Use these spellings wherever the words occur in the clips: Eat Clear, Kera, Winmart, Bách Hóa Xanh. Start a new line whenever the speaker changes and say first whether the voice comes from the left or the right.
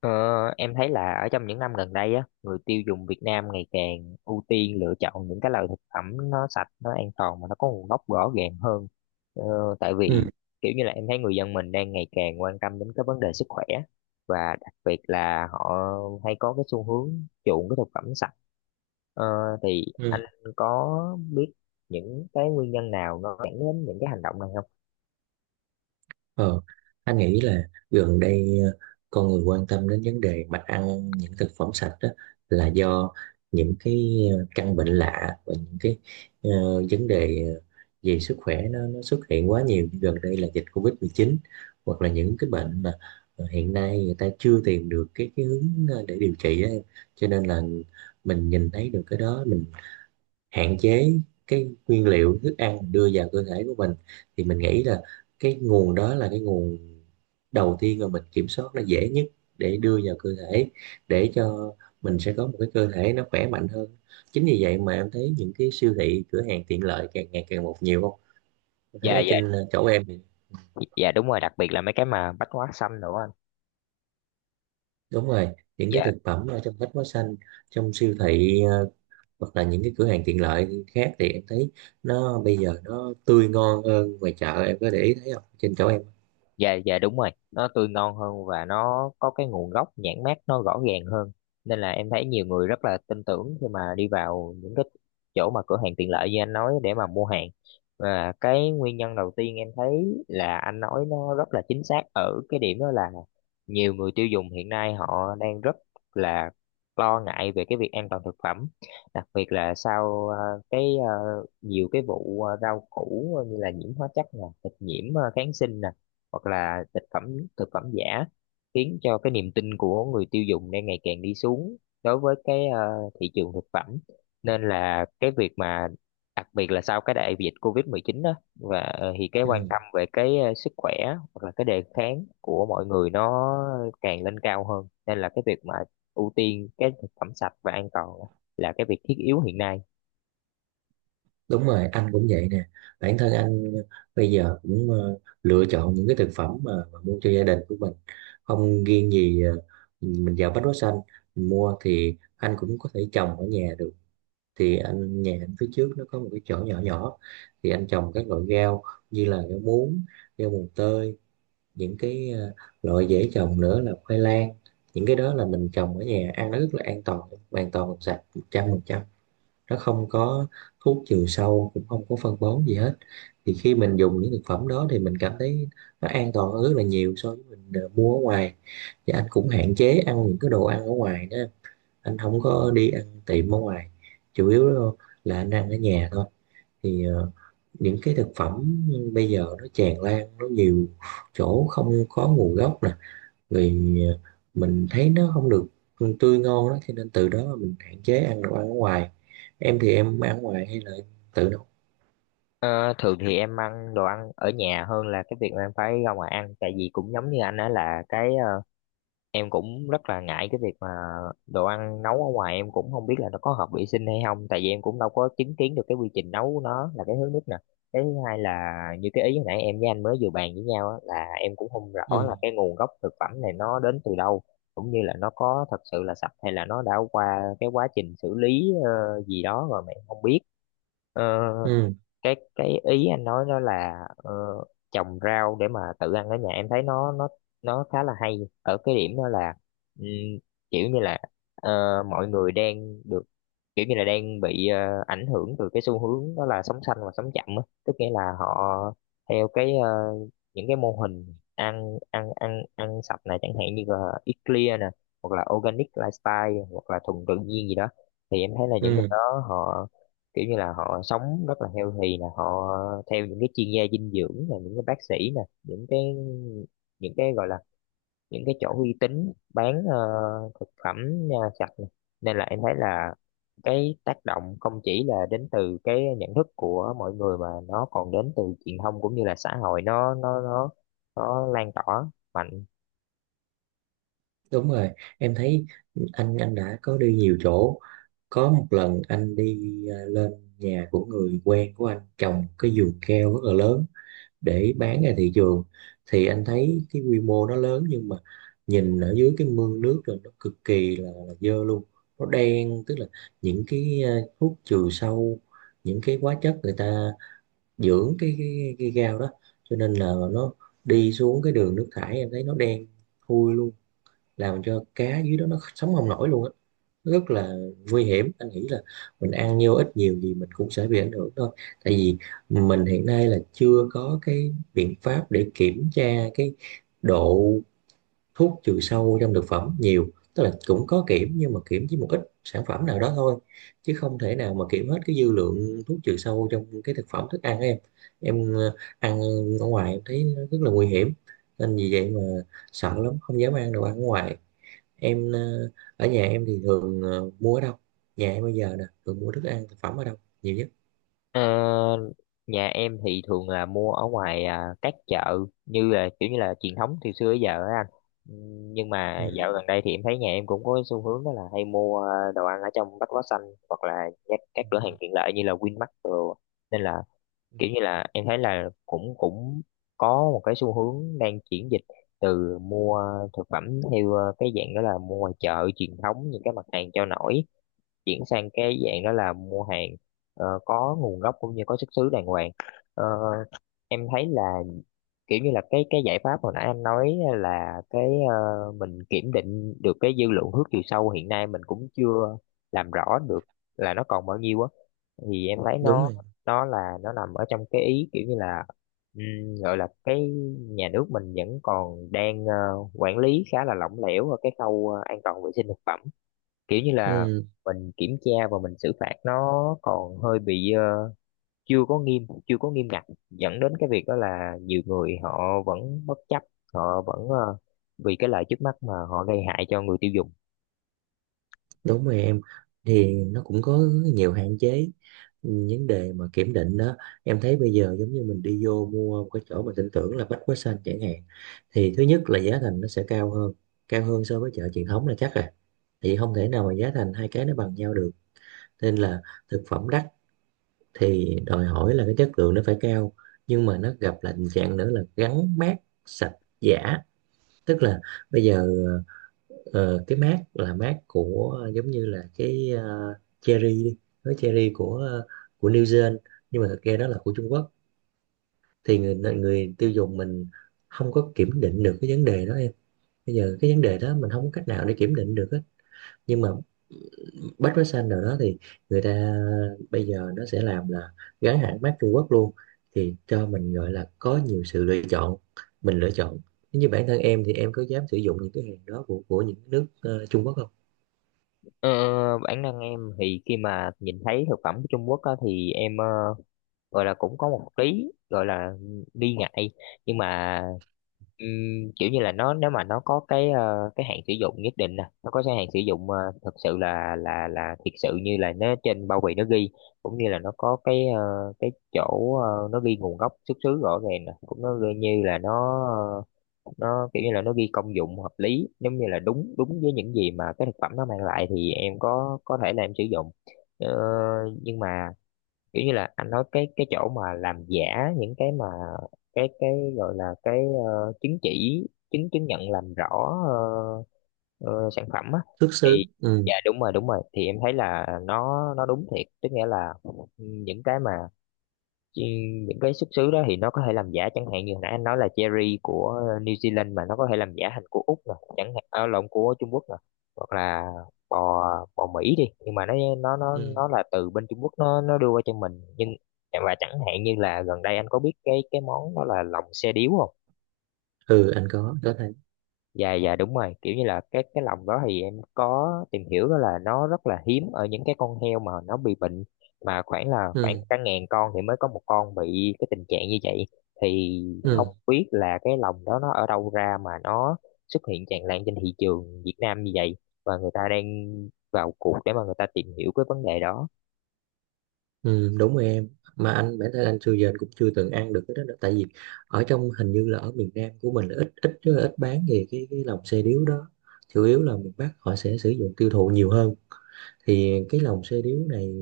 left: Ờ, em thấy là ở trong những năm gần đây á, người tiêu dùng Việt Nam ngày càng ưu tiên lựa chọn những cái loại thực phẩm nó sạch, nó an toàn mà nó có nguồn gốc rõ ràng hơn. Ờ, Tại
right: Ừ,
left: vì kiểu như là em thấy người dân mình đang ngày càng quan tâm đến cái vấn đề sức khỏe và đặc biệt là họ hay có cái xu hướng chuộng cái thực phẩm sạch. Ờ, thì anh
right: ừ.
left: có biết những cái nguyên nhân nào nó dẫn đến những cái hành động này không?
right: Ờ, anh nghĩ là gần đây, con người quan tâm đến vấn đề mà ăn những thực phẩm sạch đó là do những cái căn bệnh lạ và những cái ờ, vấn đề về sức khỏe nó xuất hiện quá nhiều, như gần đây là dịch covid mười chín hoặc là những cái bệnh mà hiện nay người ta chưa tìm được cái hướng để điều trị á em. Cho nên là mình nhìn thấy được cái đó, mình hạn chế cái nguyên liệu thức ăn mình đưa vào cơ thể của mình, thì mình nghĩ là cái nguồn đó là cái nguồn đầu tiên mà mình kiểm soát là dễ nhất để đưa vào cơ thể, để cho mình sẽ có một cái cơ thể nó khỏe mạnh hơn. Chính vì vậy mà em thấy những cái siêu thị, cửa hàng tiện lợi càng ngày càng một nhiều, không em thấy
left: Dạ
right: ở
left: dạ
right: trên chỗ em thì?
left: dạ đúng rồi, đặc biệt là mấy cái mà bách hóa xanh nữa anh.
right: Đúng rồi, những cái
left: Dạ.
right: thực phẩm ở trong bách hóa xanh, trong siêu thị hoặc là những cái cửa hàng tiện lợi khác thì em thấy nó bây giờ nó tươi ngon hơn ngoài chợ. Em có để ý thấy không, trên chỗ em?
left: Dạ dạ đúng rồi, nó tươi ngon hơn và nó có cái nguồn gốc nhãn mác nó rõ ràng hơn, nên là em thấy nhiều người rất là tin tưởng khi mà đi vào những cái chỗ mà cửa hàng tiện lợi như anh nói để mà mua hàng. Và cái nguyên nhân đầu tiên em thấy là anh nói nó rất là chính xác ở cái điểm đó là nhiều người tiêu dùng hiện nay họ đang rất là lo ngại về cái việc an toàn thực phẩm, đặc biệt là sau cái nhiều cái vụ rau củ như là nhiễm hóa chất nè, thịt nhiễm kháng sinh nè, hoặc là thực phẩm giả, khiến cho cái niềm tin của người tiêu dùng đang ngày càng đi xuống đối với cái thị trường thực phẩm. Nên là cái việc mà đặc biệt là sau cái đại dịch COVID-19 đó, và thì cái quan
right: Ừ.
left: tâm về cái sức khỏe hoặc là cái đề kháng của mọi người nó càng lên cao hơn, nên là cái việc mà ưu tiên cái thực phẩm sạch và an toàn là cái việc thiết yếu hiện nay.
right: Đúng rồi, anh cũng vậy nè. Bản thân anh bây giờ cũng lựa chọn những cái thực phẩm mà mua cho gia đình của mình, không riêng gì mình vào Bách Hóa Xanh mình mua. Thì anh cũng có thể trồng ở nhà được. Thì nhà anh phía trước nó có một cái chỗ nhỏ nhỏ, thì anh trồng các loại rau như là rau muống, rau mùng tơi, những cái loại dễ trồng nữa là khoai lang. Những cái đó là mình trồng ở nhà ăn nó rất là an toàn, hoàn toàn sạch 100%. Nó không có thuốc trừ sâu, cũng không có phân bón gì hết. Thì khi mình dùng những thực phẩm đó thì mình cảm thấy nó an toàn hơn rất là nhiều so với mình mua ở ngoài. Và anh cũng hạn chế ăn những cái đồ ăn ở ngoài đó, anh không có đi ăn tiệm ở ngoài, chủ yếu là anh ăn ở nhà thôi. Thì những cái thực phẩm bây giờ nó tràn lan, nó nhiều chỗ không có nguồn gốc nè, rồi mình thấy nó không được tươi ngon đó, cho nên từ đó mà mình hạn chế ăn đồ ăn ở ngoài. Em thì em ăn ngoài hay là em tự nấu?
left: Ờ, Thường thì em ăn đồ ăn ở nhà hơn là cái việc mà em phải ra ngoài ăn, tại vì cũng giống như anh đó là cái em cũng rất là ngại cái việc mà đồ ăn nấu ở ngoài em cũng không biết là nó có hợp vệ sinh hay không, tại vì em cũng đâu có chứng kiến được cái quy trình nấu của nó, là cái thứ nhất nè. Cái thứ hai là như cái ý hồi nãy em với anh mới vừa bàn với nhau á, là em cũng không rõ
right: Ừ,
left: là cái nguồn gốc thực phẩm này nó đến từ đâu, cũng như là nó có thật sự là sạch hay là nó đã qua cái quá trình xử lý gì đó rồi mà em không biết. Ờ,
right: ừ,
left: cái ý anh nói đó là trồng rau để mà tự ăn ở nhà em thấy nó khá là hay ở cái điểm đó là ừm, kiểu như là ờ, mọi người đang được kiểu như là đang bị ảnh hưởng từ cái xu hướng đó là sống xanh và sống chậm á, tức nghĩa là họ theo cái những cái mô hình ăn ăn ăn ăn sạch này, chẳng hạn như là Eat Clear nè, hoặc là organic lifestyle, hoặc là thuần tự nhiên gì đó, thì em thấy là những người
right: ừ,
left: đó họ kiểu như là họ sống rất là healthy, là họ theo những cái chuyên gia dinh dưỡng, là những cái bác sĩ nè, những cái, những cái gọi là những cái chỗ uy tín bán thực phẩm sạch nè. Nên là em thấy là cái tác động không chỉ là đến từ cái nhận thức của mọi người mà nó còn đến từ truyền thông cũng như là xã hội, nó lan tỏa mạnh.
right: đúng rồi. Em thấy anh đã có đi nhiều chỗ, có một lần anh đi à, lên nhà của người quen của anh trồng cái vườn keo rất là lớn để bán ra thị trường. Thì anh thấy cái quy mô nó lớn nhưng mà nhìn ở dưới cái mương nước rồi, nó cực kỳ là dơ luôn. Nó đen, tức là những cái thuốc trừ sâu, những cái hóa chất người ta dưỡng cái gao đó, cho nên là nó đi xuống cái đường nước thải, em thấy nó đen thui luôn, làm cho cá dưới đó nó sống không nổi luôn á, rất là nguy hiểm. Anh nghĩ là mình ăn nhiều ít nhiều gì mình cũng sẽ bị ảnh hưởng thôi. Tại vì mình hiện nay là chưa có cái biện pháp để kiểm tra cái độ thuốc trừ sâu trong thực phẩm nhiều, tức là cũng có kiểm nhưng mà kiểm chỉ một ít sản phẩm nào đó thôi, chứ không thể nào mà kiểm hết cái dư lượng thuốc trừ sâu trong cái thực phẩm thức ăn em. Em ăn ở ngoài em thấy nó rất là nguy hiểm, nên vì vậy mà sợ lắm, không dám ăn đồ ăn ở ngoài. Em ở nhà em thì thường mua ở đâu? Nhà em bây giờ nè thường mua thức ăn, thực phẩm ở đâu nhiều nhất?
left: Ờ, Nhà em thì thường là mua ở ngoài à, các chợ như là kiểu như là truyền thống từ xưa tới giờ á anh. Nhưng
right: Ừ.
left: mà dạo gần đây thì em thấy nhà em cũng có cái xu hướng đó là hay mua à, đồ ăn ở trong Bách Hóa Xanh hoặc là các cửa hàng tiện lợi như là Winmart rồi. Nên là
right: Ừ.
left: kiểu như là em thấy là cũng cũng có một cái xu hướng đang chuyển dịch từ mua thực phẩm theo à, cái dạng đó là mua ngoài chợ truyền thống những cái mặt hàng cho nổi, chuyển sang cái dạng đó là mua hàng có nguồn gốc cũng như có xuất xứ đàng hoàng. Ờ, em thấy là kiểu như là cái giải pháp hồi nãy anh nói là cái ờ, mình kiểm định được cái dư lượng hước chiều sâu hiện nay mình cũng chưa làm rõ được là nó còn bao nhiêu á, thì em thấy
right: Đúng
left: nó
right: rồi.
left: nó là nó nằm ở trong cái ý kiểu như là gọi là cái nhà nước mình vẫn còn đang quản lý khá là lỏng lẻo ở cái khâu an toàn vệ sinh thực phẩm, kiểu như là
right: Ừ,
left: mình kiểm tra và mình xử phạt nó còn hơi bị chưa có nghiêm ngặt, dẫn đến cái việc đó là nhiều người họ vẫn bất chấp, họ vẫn vì cái lợi trước mắt mà họ gây hại cho người tiêu dùng.
right: đúng rồi em, thì nó cũng có nhiều hạn chế. Ừ, vấn đề mà kiểm định đó, em thấy bây giờ giống như mình đi vô mua một cái chỗ mà tin tưởng là Bách Hóa Xanh chẳng hạn, thì thứ nhất là giá thành nó sẽ cao hơn, cao hơn so với chợ truyền thống là chắc rồi. Thì không thể nào mà giá thành hai cái nó bằng nhau được. Nên là thực phẩm đắt thì đòi hỏi là cái chất lượng nó phải cao. Nhưng mà nó gặp là tình trạng nữa là gắn mác sạch giả, tức là bây giờ ờ, cái mác là mác của, giống như là cái cherry đi, cái cherry của New Zealand, nhưng mà thực ra đó là của Trung Quốc. Thì người người tiêu dùng mình không có kiểm định được cái vấn đề đó em. Bây giờ cái vấn đề đó mình không có cách nào để kiểm định được hết. Nhưng mà bách hóa xanh nào đó thì người ta bây giờ nó sẽ làm là gắn hãng mác Trung Quốc luôn. Thì cho mình gọi là có nhiều sự lựa chọn, mình lựa chọn. Nếu như bản thân em thì em có dám sử dụng những cái hàng đó của những nước Trung Quốc không?
left: ờ, Bản năng em thì khi mà nhìn thấy thực phẩm của Trung Quốc á, thì em gọi là cũng có một lý gọi là nghi ngại, nhưng mà kiểu như là nó, nếu mà nó có cái hạn sử dụng nhất định nè, nó có cái hạn sử dụng thật sự là thiệt sự như là nó trên bao bì nó ghi, cũng như là nó có cái chỗ nó ghi nguồn gốc xuất xứ rõ ràng nè, cũng nó ghi như là nó kiểu như là nó ghi công dụng hợp lý, giống như là đúng đúng với những gì mà cái thực phẩm nó mang lại, thì em có thể là em sử dụng. Ờ, nhưng mà kiểu như là anh nói cái chỗ mà làm giả những cái mà cái gọi là cái chứng chỉ, chứng chứng nhận làm rõ ờ, sản phẩm á
right: Xuất
left: thì
right: xứ. Ừ,
left: dạ đúng rồi đúng rồi, thì em thấy là nó đúng thiệt, tức nghĩa là những cái mà Chứ những cái xuất xứ đó thì nó có thể làm giả, chẳng hạn như hồi nãy anh nói là cherry của New Zealand mà nó có thể làm giả thành của Úc nè chẳng hạn, à, lộn, của Trung Quốc nè, hoặc là bò bò Mỹ đi, nhưng mà nó nó nó
right: ừ,
left: nó là từ bên Trung Quốc nó đưa qua cho mình nhưng. Và chẳng hạn như là gần đây anh có biết cái món đó là lòng xe điếu không?
right: ừ, anh có thấy.
left: Dạ dạ đúng rồi, kiểu như là cái lòng đó thì em có tìm hiểu đó là nó rất là hiếm ở những cái con heo mà nó bị bệnh, mà khoảng là khoảng
right: Ừ,
left: cả ngàn con thì mới có một con bị cái tình trạng như vậy, thì không
right: ừ,
left: biết là cái lòng đó nó ở đâu ra mà nó xuất hiện tràn lan trên thị trường Việt Nam như vậy, và người ta đang vào cuộc để mà người ta tìm hiểu cái vấn đề đó.
right: ừ, đúng rồi em. Mà anh, bản thân anh xưa giờ anh cũng chưa từng ăn được cái đó nữa. Tại vì ở trong, hình như là ở miền Nam của mình là ít ít rất là ít bán về cái lòng xe điếu đó. Chủ yếu là miền Bắc họ sẽ sử dụng tiêu thụ nhiều hơn. Thì cái lòng xe điếu này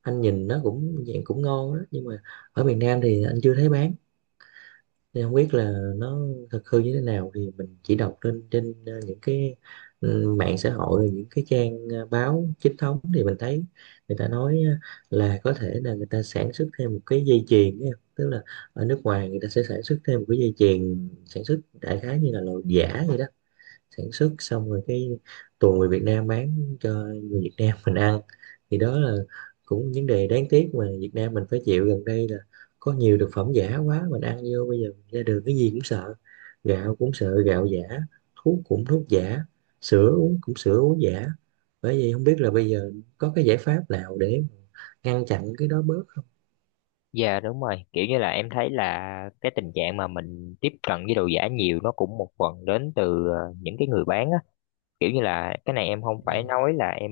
right: anh nhìn nó cũng dạng cũng ngon đó, nhưng mà ở miền Nam thì anh chưa thấy bán, nên không biết là nó thật hư như thế nào. Thì mình chỉ đọc lên trên những cái mạng xã hội, rồi những cái trang báo chính thống thì mình thấy người ta nói là có thể là người ta sản xuất thêm một cái dây chuyền ấy. Tức là ở nước ngoài người ta sẽ sản xuất thêm một cái dây chuyền sản xuất đại khái như là loại giả vậy đó. Sản xuất xong rồi cái tuồng người Việt Nam bán cho người Việt Nam mình ăn. Thì đó là cũng vấn đề đáng tiếc mà Việt Nam mình phải chịu gần đây, là có nhiều thực phẩm giả quá, mình ăn vô bây giờ ra đường cái gì cũng sợ. Gạo cũng sợ gạo giả, thuốc cũng thuốc giả, sữa uống cũng sữa uống giả. Bởi vì không biết là bây giờ có cái giải pháp nào để ngăn chặn cái đó bớt không?
left: Dạ đúng rồi, kiểu như là em thấy là cái tình trạng mà mình tiếp cận với đồ giả nhiều nó cũng một phần đến từ những cái người bán á. Kiểu như là cái này em không phải
right: Ừ,
left: nói là em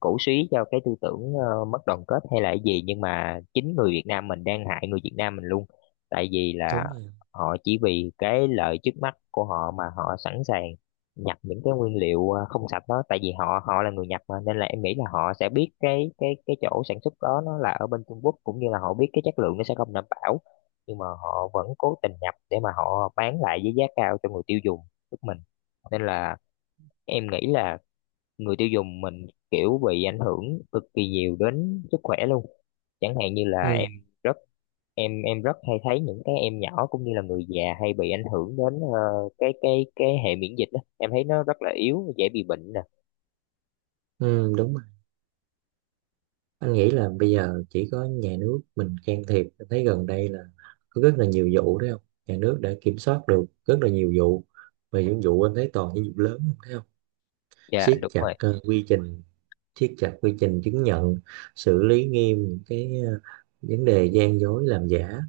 left: cổ suý cho cái tư tưởng mất đoàn kết hay là cái gì, nhưng mà chính người Việt Nam mình đang hại người Việt Nam mình luôn. Tại vì là
right: đúng rồi.
left: họ chỉ vì cái lợi trước mắt của họ mà họ sẵn sàng nhập những cái nguyên liệu không sạch đó, tại vì họ họ là người Nhật mà, nên là em nghĩ là họ sẽ biết cái chỗ sản xuất đó nó là ở bên Trung Quốc, cũng như là họ biết cái chất lượng nó sẽ không đảm bảo, nhưng mà họ vẫn cố tình nhập để mà họ bán lại với giá cao cho người tiêu dùng tức mình. Nên là em nghĩ là người tiêu dùng mình kiểu bị ảnh hưởng cực kỳ nhiều đến sức khỏe luôn, chẳng hạn như là
right: Ừ,
left: rất em rất hay thấy những cái em nhỏ cũng như là người già hay bị ảnh hưởng đến cái hệ miễn dịch đó. Em thấy nó rất là yếu, dễ bị bệnh nè.
right: ừ, đúng rồi. Anh nghĩ là bây giờ chỉ có nhà nước mình can thiệp. Anh thấy gần đây là có rất là nhiều vụ đấy không? Nhà nước đã kiểm soát được rất là nhiều vụ, và những vụ anh thấy toàn những vụ lớn không, thấy không?
left: Dạ
right: Siết
left: đúng
right: chặt
left: rồi.
right: quy trình, siết chặt quy trình chứng nhận, xử lý nghiêm những cái vấn đề gian dối làm giả.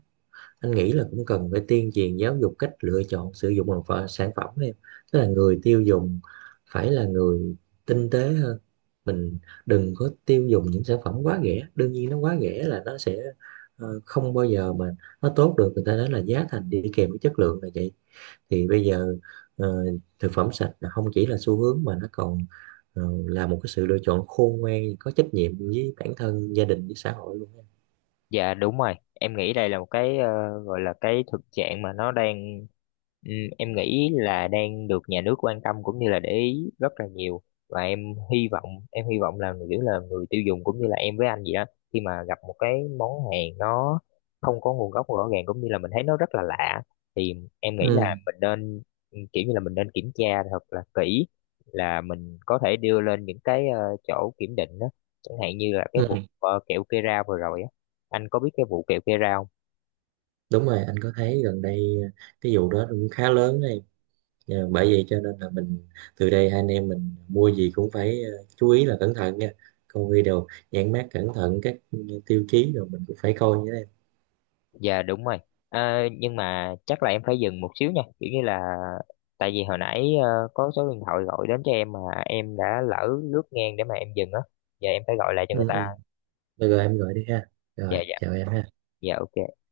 right: Anh nghĩ là cũng cần phải tuyên truyền giáo dục cách lựa chọn sử dụng một sản phẩm em. Tức là người tiêu dùng phải là người tinh tế hơn, mình đừng có tiêu dùng những sản phẩm quá rẻ. Đương nhiên nó quá rẻ là nó sẽ không bao giờ mà nó tốt được, người ta nói là giá thành đi kèm với chất lượng là vậy. Thì bây giờ ờ, thực phẩm sạch là không chỉ là xu hướng mà nó còn ờ, là một cái sự lựa chọn khôn ngoan có trách nhiệm với bản thân, gia đình, với xã hội luôn.
left: Dạ đúng rồi, em nghĩ đây là một cái gọi là cái thực trạng mà nó đang em nghĩ là đang được nhà nước quan tâm cũng như là để ý rất là nhiều. Và em hy vọng là kiểu là người tiêu dùng cũng như là em với anh vậy đó, khi mà gặp một cái món hàng nó không có nguồn gốc rõ ràng cũng như là mình thấy nó rất là lạ, thì em nghĩ
right: Ừ,
left: là mình nên kiểu như là mình nên kiểm tra thật là kỹ, là mình có thể đưa lên những cái chỗ kiểm định đó, chẳng hạn như là cái vụ
right: ừ,
left: kẹo Kera vừa rồi á, anh có biết cái vụ kẹo que rau?
right: đúng rồi, anh có thấy. Gần đây cái vụ đó cũng khá lớn đấy. Bởi vậy cho nên là mình, từ đây hai anh em mình mua gì cũng phải chú ý là cẩn thận nha, coi video nhãn mác cẩn thận các tiêu chí rồi mình cũng phải coi nhé em.
left: Dạ đúng rồi. À, nhưng mà chắc là em phải dừng một xíu nha, kiểu như là tại vì hồi nãy có số điện thoại gọi đến cho em mà em đã lỡ lướt ngang để mà em dừng á, giờ em phải gọi lại cho người
right: Ừ,
left: ta.
right: ừ. Được rồi, em gọi đi ha, rồi
left: Dạ dạ
right: chào em ha.
left: dạ ok.